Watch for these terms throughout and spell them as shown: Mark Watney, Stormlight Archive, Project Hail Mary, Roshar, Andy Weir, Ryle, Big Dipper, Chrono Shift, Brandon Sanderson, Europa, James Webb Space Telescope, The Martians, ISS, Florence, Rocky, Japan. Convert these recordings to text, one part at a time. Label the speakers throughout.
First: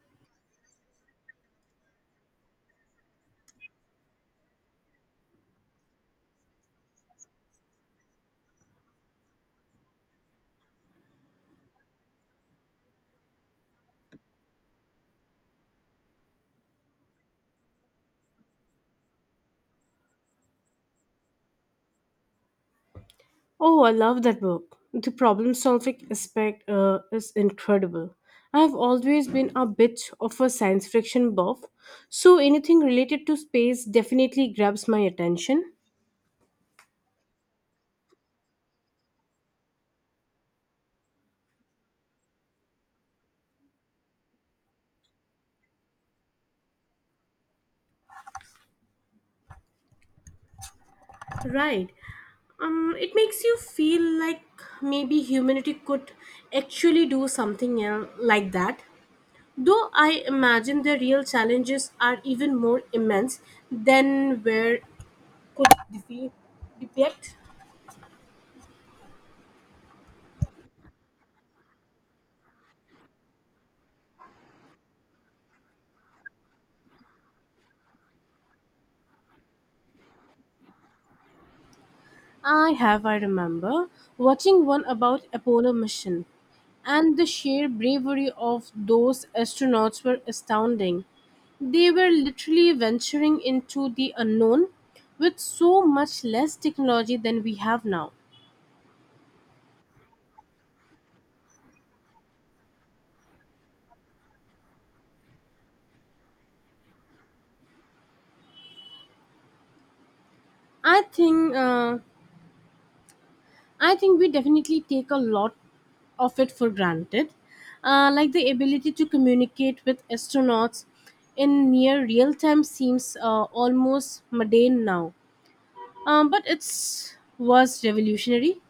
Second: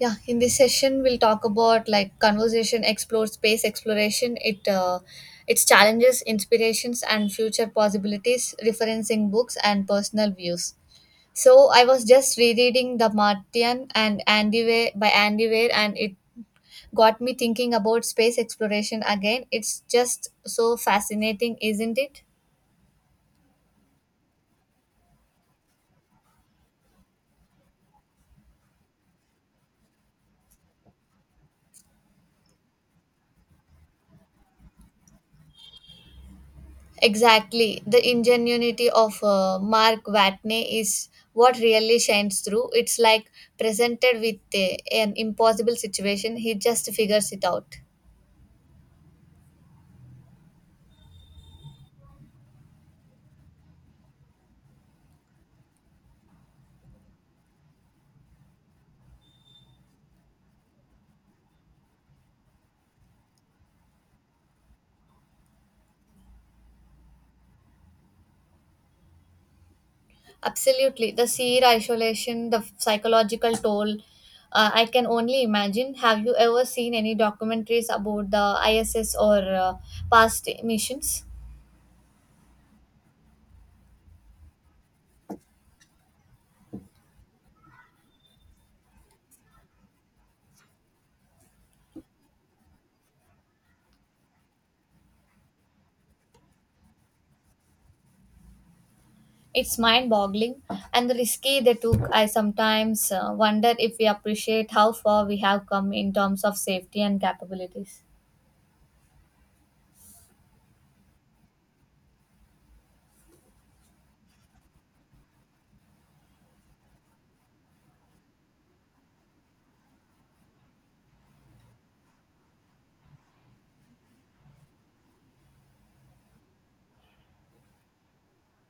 Speaker 1: Yeah, in this session we'll talk about like conversation explore space exploration, it its challenges, inspirations and future possibilities, referencing books and personal views. So I was just rereading The Martian and Andy Weir by Andy Weir and it got me thinking about space exploration again. It's just so fascinating, isn't it?
Speaker 2: Oh, I love that book. The problem solving aspect is incredible. I've always been a bit of a science fiction buff, so anything related to space definitely grabs my attention.
Speaker 1: Exactly. The ingenuity of Mark Watney is what really shines through. It's like presented with an impossible situation, he just figures it out.
Speaker 2: Right. It makes you feel like maybe humanity could actually do like that. Though I imagine the real challenges are even more immense than where could defi- depict.
Speaker 1: Absolutely. The sheer isolation, the psychological toll, I can only imagine. Have you ever seen any documentaries about the ISS or past missions?
Speaker 2: I have, I remember, watching one about Apollo mission, and the sheer bravery of those astronauts were astounding. They were literally venturing into the unknown with so much less technology than we have now.
Speaker 1: It's mind boggling, and the risky they took. I sometimes wonder if we appreciate how far we have come in terms of safety and capabilities.
Speaker 2: I think uh, I think we definitely take a lot of it for granted, like the ability to communicate with astronauts in near real time seems almost mundane now. But it's was revolutionary.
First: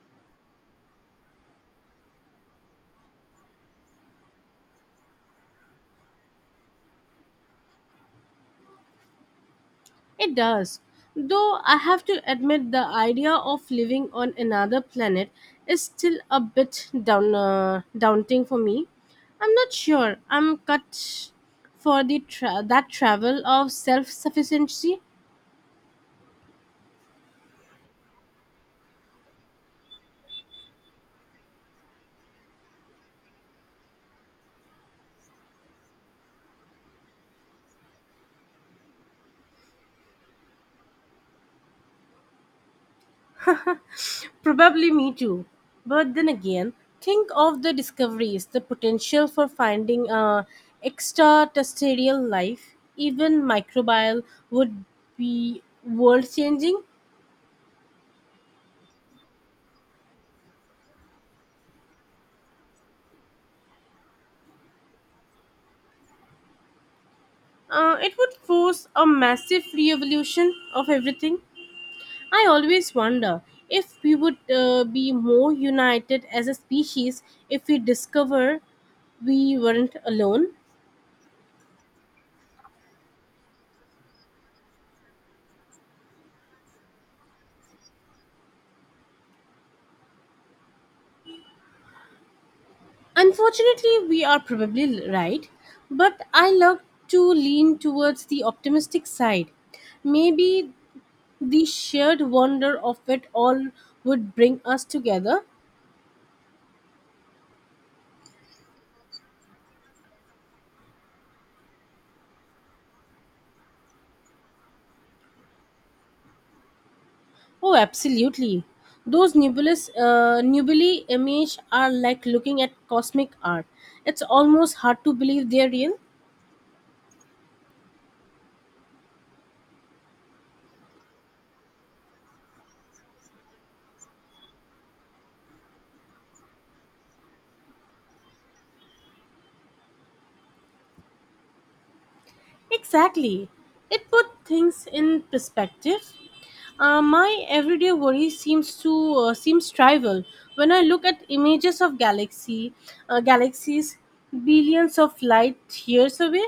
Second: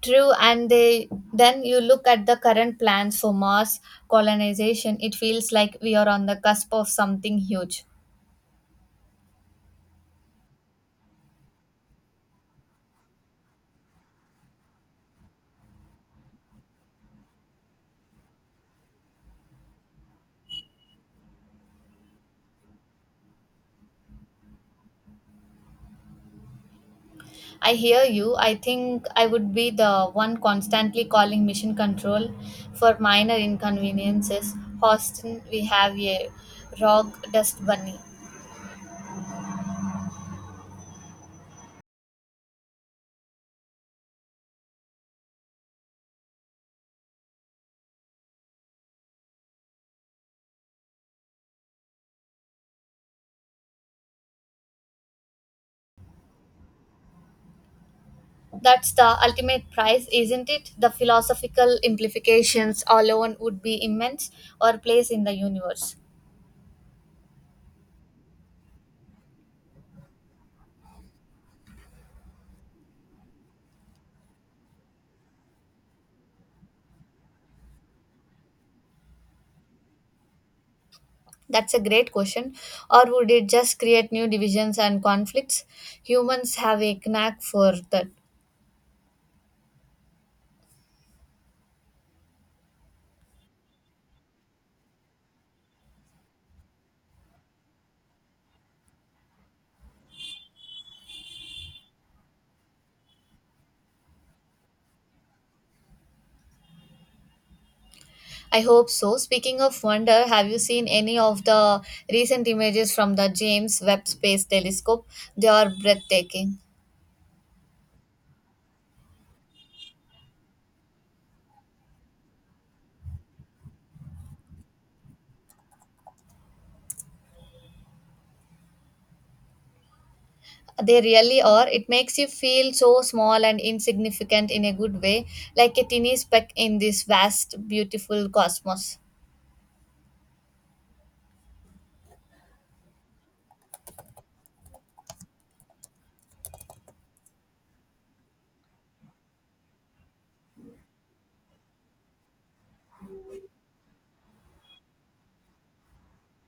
Speaker 1: True, and they, then you look at the current plans for Mars colonization, it feels like we are on the cusp of something huge.
Speaker 2: It does. Though I have to admit the idea of living on another planet is still a bit down daunting for me. I'm not sure I'm cut for that travel of self-sufficiency.
Speaker 1: I hear you. I think I would be the one constantly calling mission control for minor inconveniences. Houston, we have a rock dust bunny.
Speaker 2: Probably me too. But then again, think of the discoveries, the potential for finding a extraterrestrial life, even microbial would be world changing.
Speaker 1: That's the ultimate prize, isn't it? The philosophical implications alone would be immense or place in the universe.
Speaker 2: It would force a massive revolution of everything. I always wonder if we would be more united as a species if we discover we weren't alone.
Speaker 1: That's a great question. Or would it just create new divisions and conflicts? Humans have a knack for that.
Speaker 2: Unfortunately, we are probably right, but I love to lean towards the optimistic side. Maybe the shared wonder of it all would bring us together.
Speaker 1: I hope so. Speaking of wonder, have you seen any of the recent images from the James Webb Space Telescope? They are breathtaking.
Speaker 2: Oh, absolutely. Those nebulous nebulae image are like looking at cosmic art. It's almost hard to believe they're real.
Speaker 1: They really are. It makes you feel so small and insignificant in a good way, like a tiny speck in this vast, beautiful cosmos.
Speaker 2: Exactly. It put things in perspective. My everyday worry seems trivial when I look at images of galaxies billions of light years away.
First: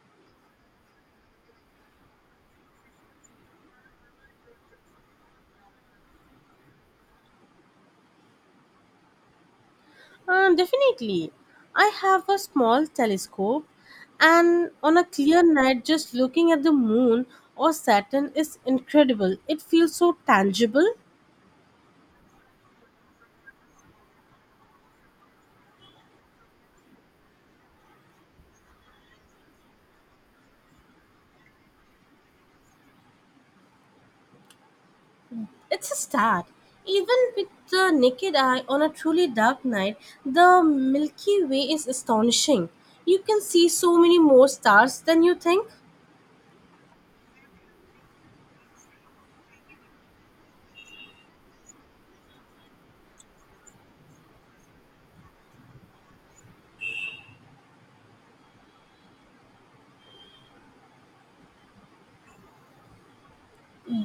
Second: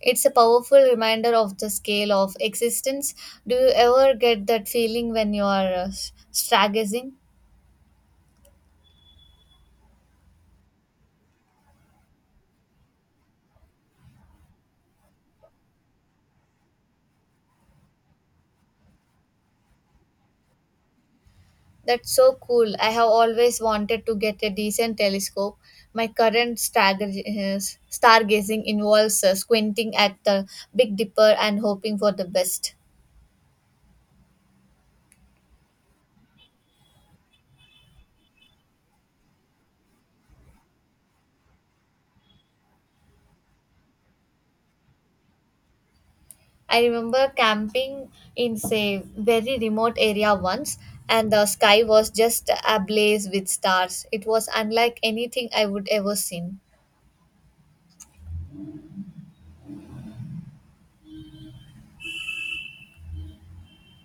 Speaker 1: It's a powerful reminder of the scale of existence. Do you ever get that feeling when you are stargazing?
Speaker 2: Definitely, I have a small telescope, and on a clear night, just looking at the moon or Saturn is incredible. It feels so tangible.
Speaker 1: That's so cool. I have always wanted to get a decent telescope. My current uh, stargazing involves squinting at the Big Dipper and hoping for the best.
Speaker 2: It's a start. Even with the naked eye on a truly dark night, the Milky Way is astonishing. You can see so many more stars than you think.
Speaker 1: I remember camping in say very remote area once and the sky was just ablaze with stars. It was unlike anything I would ever seen.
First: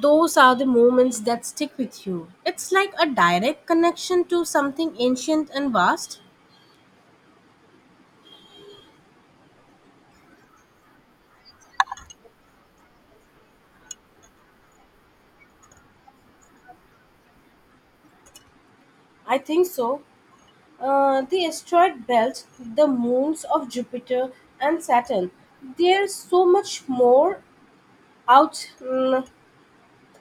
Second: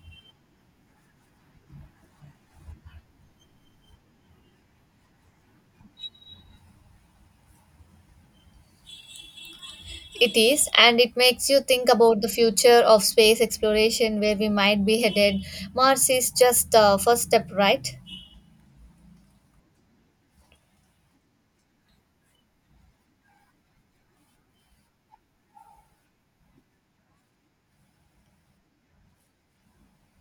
Speaker 2: Those are the moments that stick with you. It's like a direct connection to something ancient and vast.
Speaker 1: It is, and it makes you think about the future of space exploration where we might be headed. Mars is just the first step, right?
Speaker 2: I think so. The asteroid belt, the moons of Jupiter and Saturn. There's so much more out mm,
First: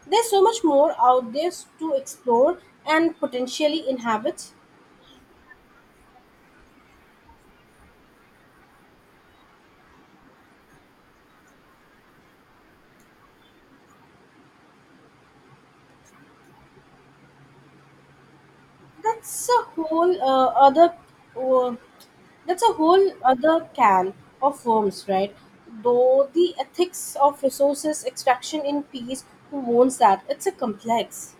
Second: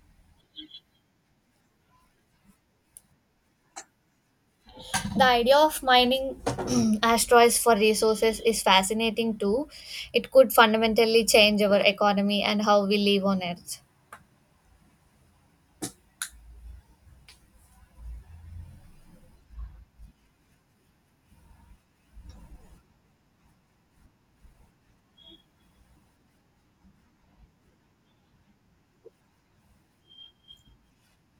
Speaker 2: There's so much more out there to explore and potentially inhabit.
Speaker 1: The idea of mining asteroids for resources is fascinating too. It could fundamentally change our economy and how we live on Earth.
Speaker 2: That's a whole uh, other uh, that's a whole other can of worms, right? Though the ethics of resources extraction in peace, who owns that? It's a complex.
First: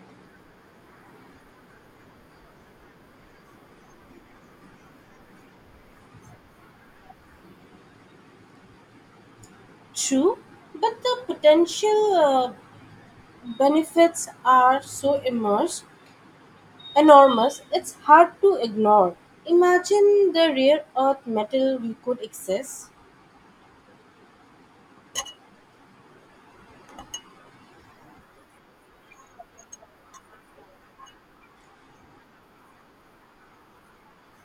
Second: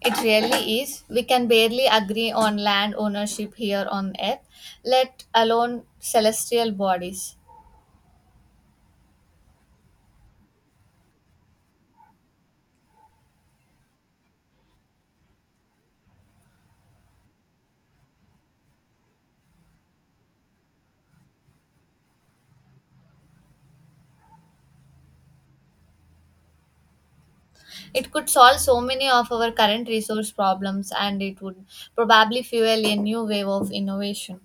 Speaker 1: It really is. We can barely agree on land ownership here on Earth, let alone celestial bodies.
Speaker 2: True, but the potential benefits are so immense, enormous, it's hard to ignore. Imagine the rare earth metal we could access.
Speaker 1: It could solve so many of our current resource problems, and it would probably fuel a new wave of innovation.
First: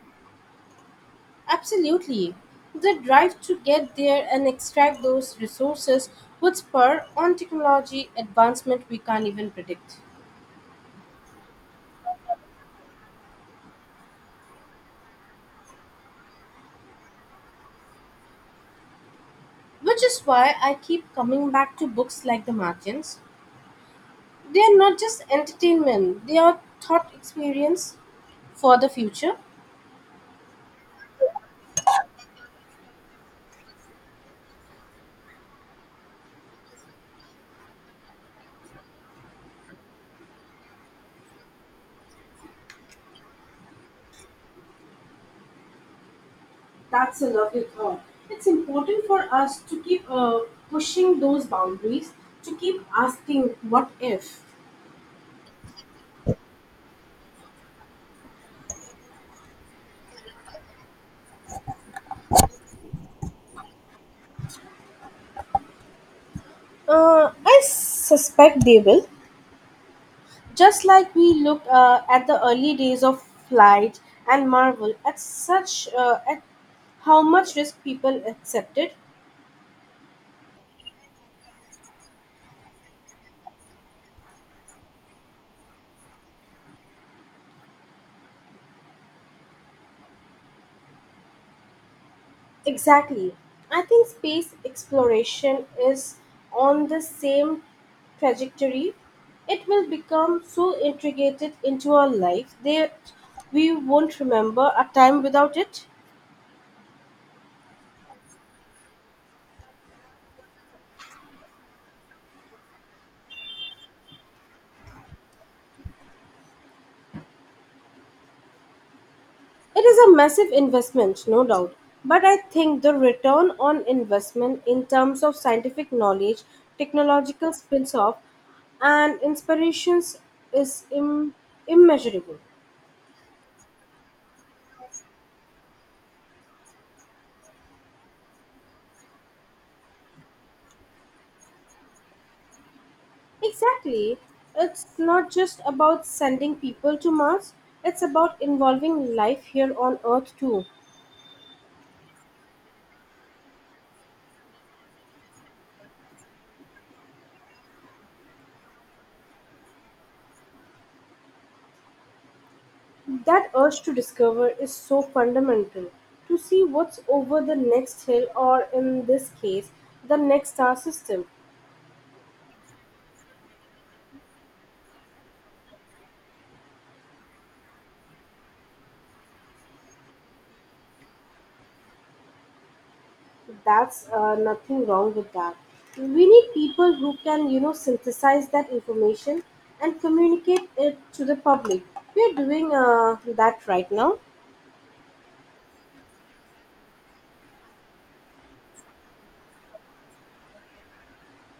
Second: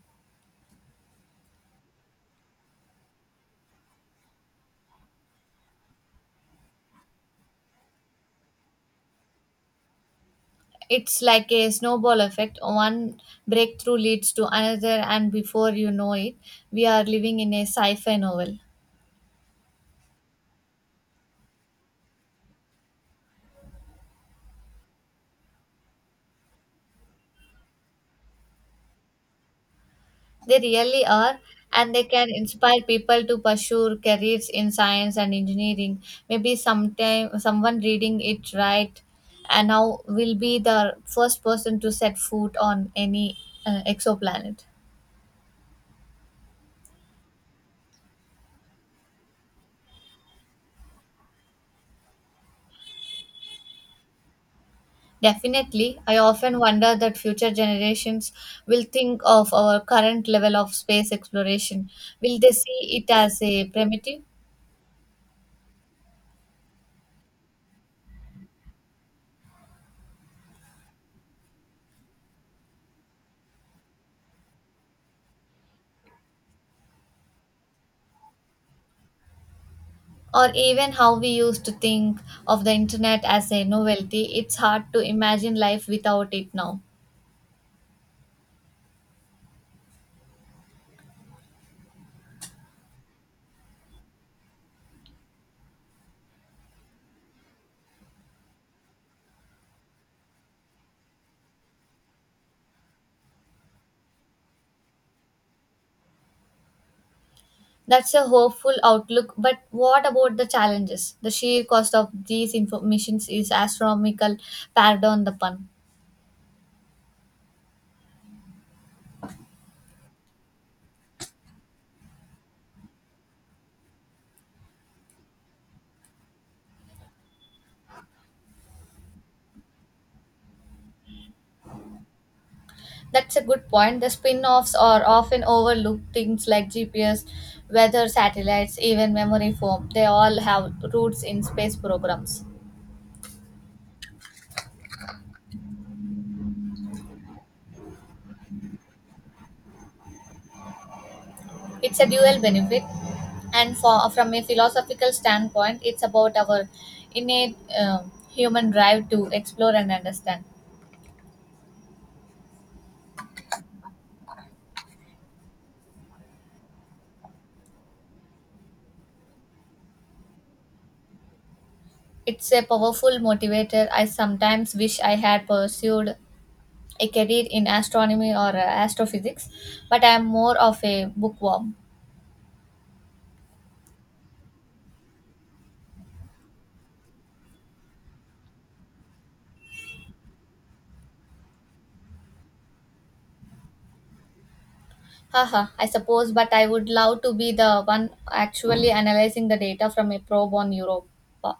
Speaker 2: Absolutely. The drive to get there and extract those resources would spur on technology advancement we can't even predict.
Speaker 1: It's like a snowball effect. One breakthrough leads to another, and before you know it, we are living in a sci fi novel.
Speaker 2: Which is why I keep coming back to books like The Martians. They are not just entertainment, they are thought experience for the future.
Speaker 1: They really are, and they can inspire people to pursue careers in science and engineering. Maybe sometime someone reading it right and now will be the first person to set foot on any exoplanet.
Speaker 2: That's a lovely thought. It's important for us to keep pushing those boundaries, to keep asking what if.
Speaker 1: Definitely, I often wonder that future generations will think of our current level of space exploration. Will they see it as a primitive?
Speaker 2: I suspect they will. Just like we look at the early days of flight and marvel at such at how much risk people accepted.
Speaker 1: Or even how we used to think of the internet as a novelty. It's hard to imagine life without it now.
Speaker 2: Exactly. I think space exploration is on the same trajectory. It will become so integrated into our life that we won't remember a time without it.
Speaker 1: That's a hopeful outlook, but what about the challenges? The sheer cost of these informations is astronomical, pardon the pun.
Speaker 2: It is a massive investment, no doubt, but I think the return on investment in terms of scientific knowledge, technological spins off, and inspirations is immeasurable.
Speaker 1: That's a good point. The spin offs are often overlooked, things like GPS, weather satellites, even memory foam. They all have roots in space programs.
Speaker 2: Exactly. It's not just about sending people to Mars, it's about involving life here on Earth too.
Speaker 1: It's a dual benefit, and for from a philosophical standpoint it's about our innate human drive to explore and understand.
Speaker 2: That urge to discover is so fundamental. To see what's over the next hill, or in this case, the next star system.
Speaker 1: It's a powerful motivator. I sometimes wish I had pursued a career in astronomy or astrophysics, but I am more of a bookworm.
Speaker 2: That's Nothing wrong with that. We need people who can, you know, synthesize that information and communicate it to the public. We're doing that right now.
Speaker 1: Haha, I suppose, but I would love to be the one actually analyzing the data from a probe on Europa.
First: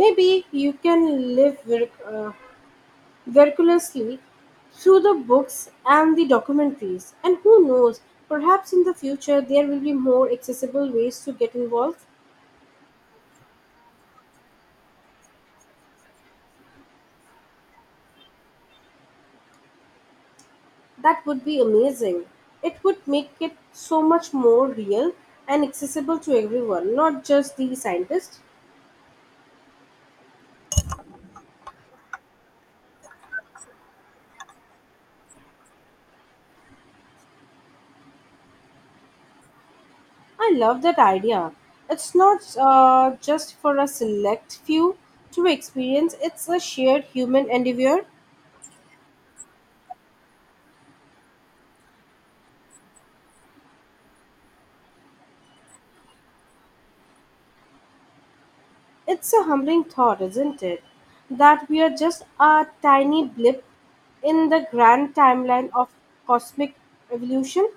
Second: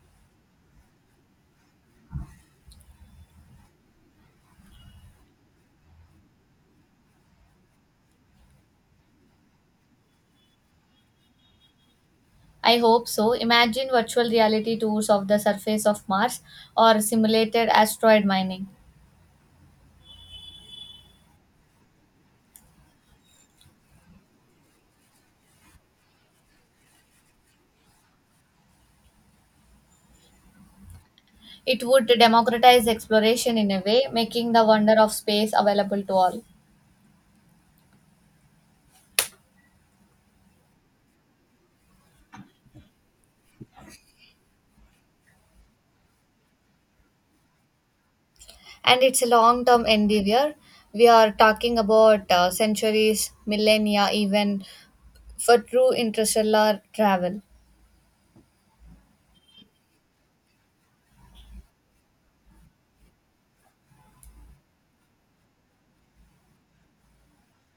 Speaker 2: Maybe you can virtuously through the books and the documentaries. And who knows, perhaps in the future there will be more accessible ways to get involved.
Speaker 1: I hope so. Imagine virtual reality tours of the surface of Mars or simulated asteroid mining.
Speaker 2: That would be amazing. It would make it so much more real and accessible to everyone, not just the scientists.
Speaker 1: It would democratize exploration in a way, making the wonder of space available to all.
Speaker 2: I love that idea. It's not just for a select few to experience, it's a shared human endeavor.
Speaker 1: And it's a long term endeavor. We are talking about centuries, millennia, even for true interstellar travel.
Speaker 2: It's a humbling thought, isn't it? That we are just a tiny blip in the grand timeline of cosmic evolution.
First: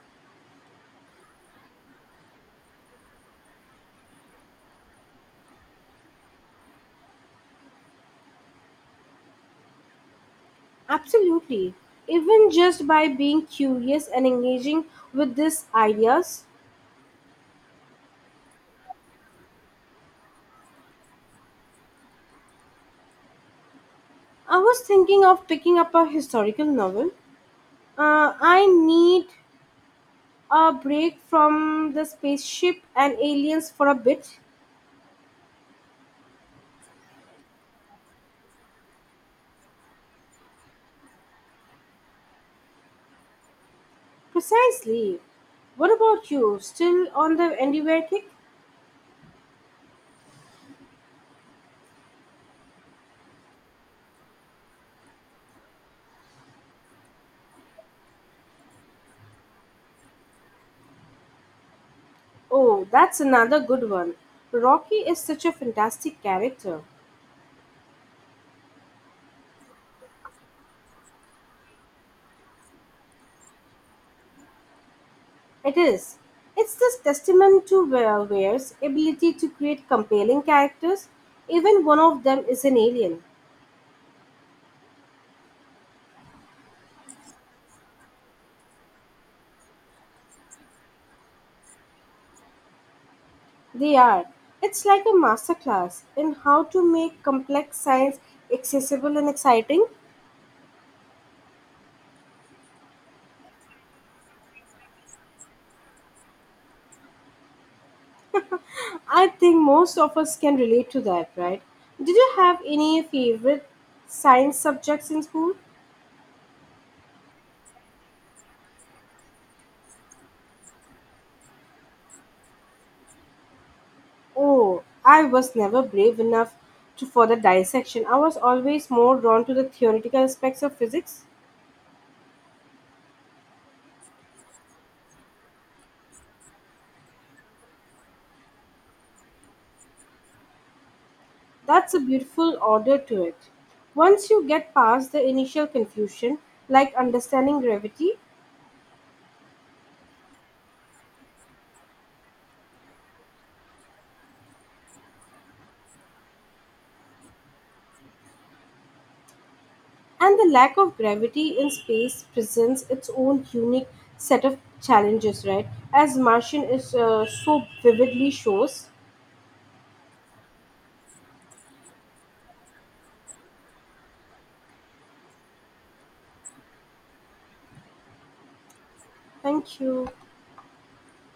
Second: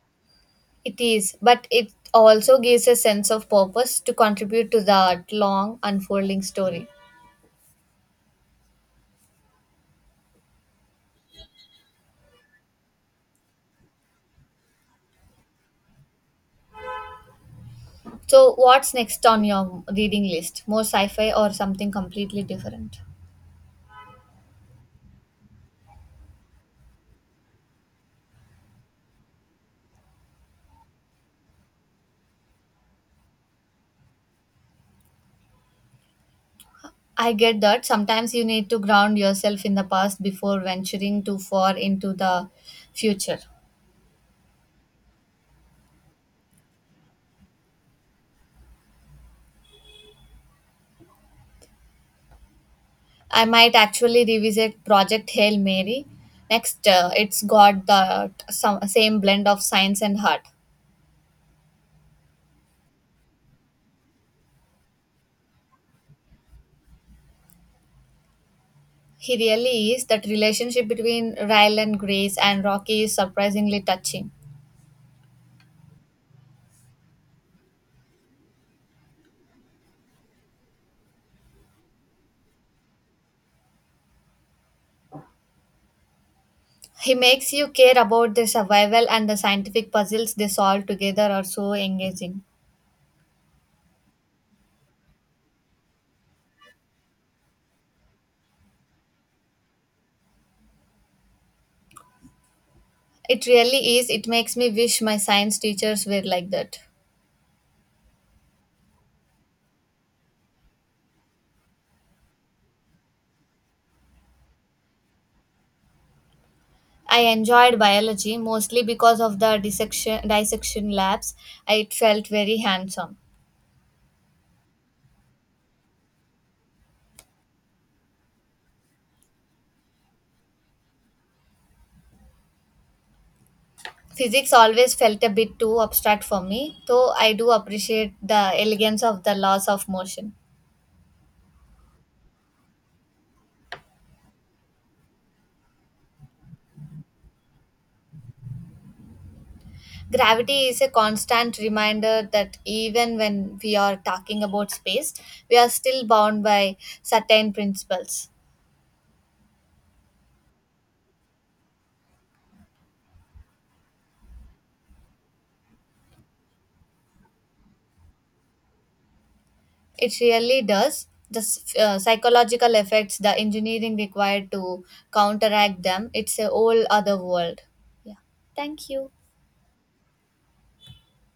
Speaker 1: It is, but it also gives a sense of purpose to contribute to that long unfolding story.
Speaker 2: Absolutely. Even just by being curious and engaging with these ideas,
Speaker 1: So, what's next on your reading list? More sci fi or something completely different?
Speaker 2: I was thinking of picking up a historical novel. I need a break from the spaceship and aliens for a bit.
Speaker 1: I get that sometimes you need to ground yourself in the past before venturing too far into the future.
Speaker 2: Precisely. What about you? Still on the Andy Weir kick?
Speaker 1: I might actually revisit Project Hail Mary. Next, it's got the same blend of science and heart.
Speaker 2: Oh, that's another good one. Rocky is such a fantastic character.
Speaker 1: He really is. That relationship between Ryle and Grace and Rocky is surprisingly touching.
Speaker 2: It is. It's this testament to Ware's ability to create compelling characters. Even one of them is an alien.
Speaker 1: He makes you care about their survival, and the scientific puzzles they solve together are so engaging.
Speaker 2: They are. It's like a masterclass in how to make complex science accessible and exciting.
Speaker 1: It really is. It makes me wish my science teachers were like that.
Speaker 2: I think most of us can relate to that, right? Did you have any favorite science subjects in school?
Speaker 1: I enjoyed biology, mostly because of the dissection labs. It felt very handsome.
Speaker 2: Oh, I was never brave enough to for the dissection. I was always more drawn to the theoretical aspects of physics.
Speaker 1: Physics always felt a bit too abstract for me, though I do appreciate the elegance of the laws of motion.
Speaker 2: That's a beautiful order to it. Once you get past the initial confusion, like understanding gravity,
Speaker 1: Gravity is a constant reminder that even when we are talking about space, we are still bound by certain principles.
Speaker 2: and the lack of gravity in space presents its own unique set of challenges, right? As Martian is so vividly shows.
Speaker 1: It really does. The psychological effects, the engineering required to counteract them, it's a whole other world. Yeah. Thank you.
Speaker 2: Thank you.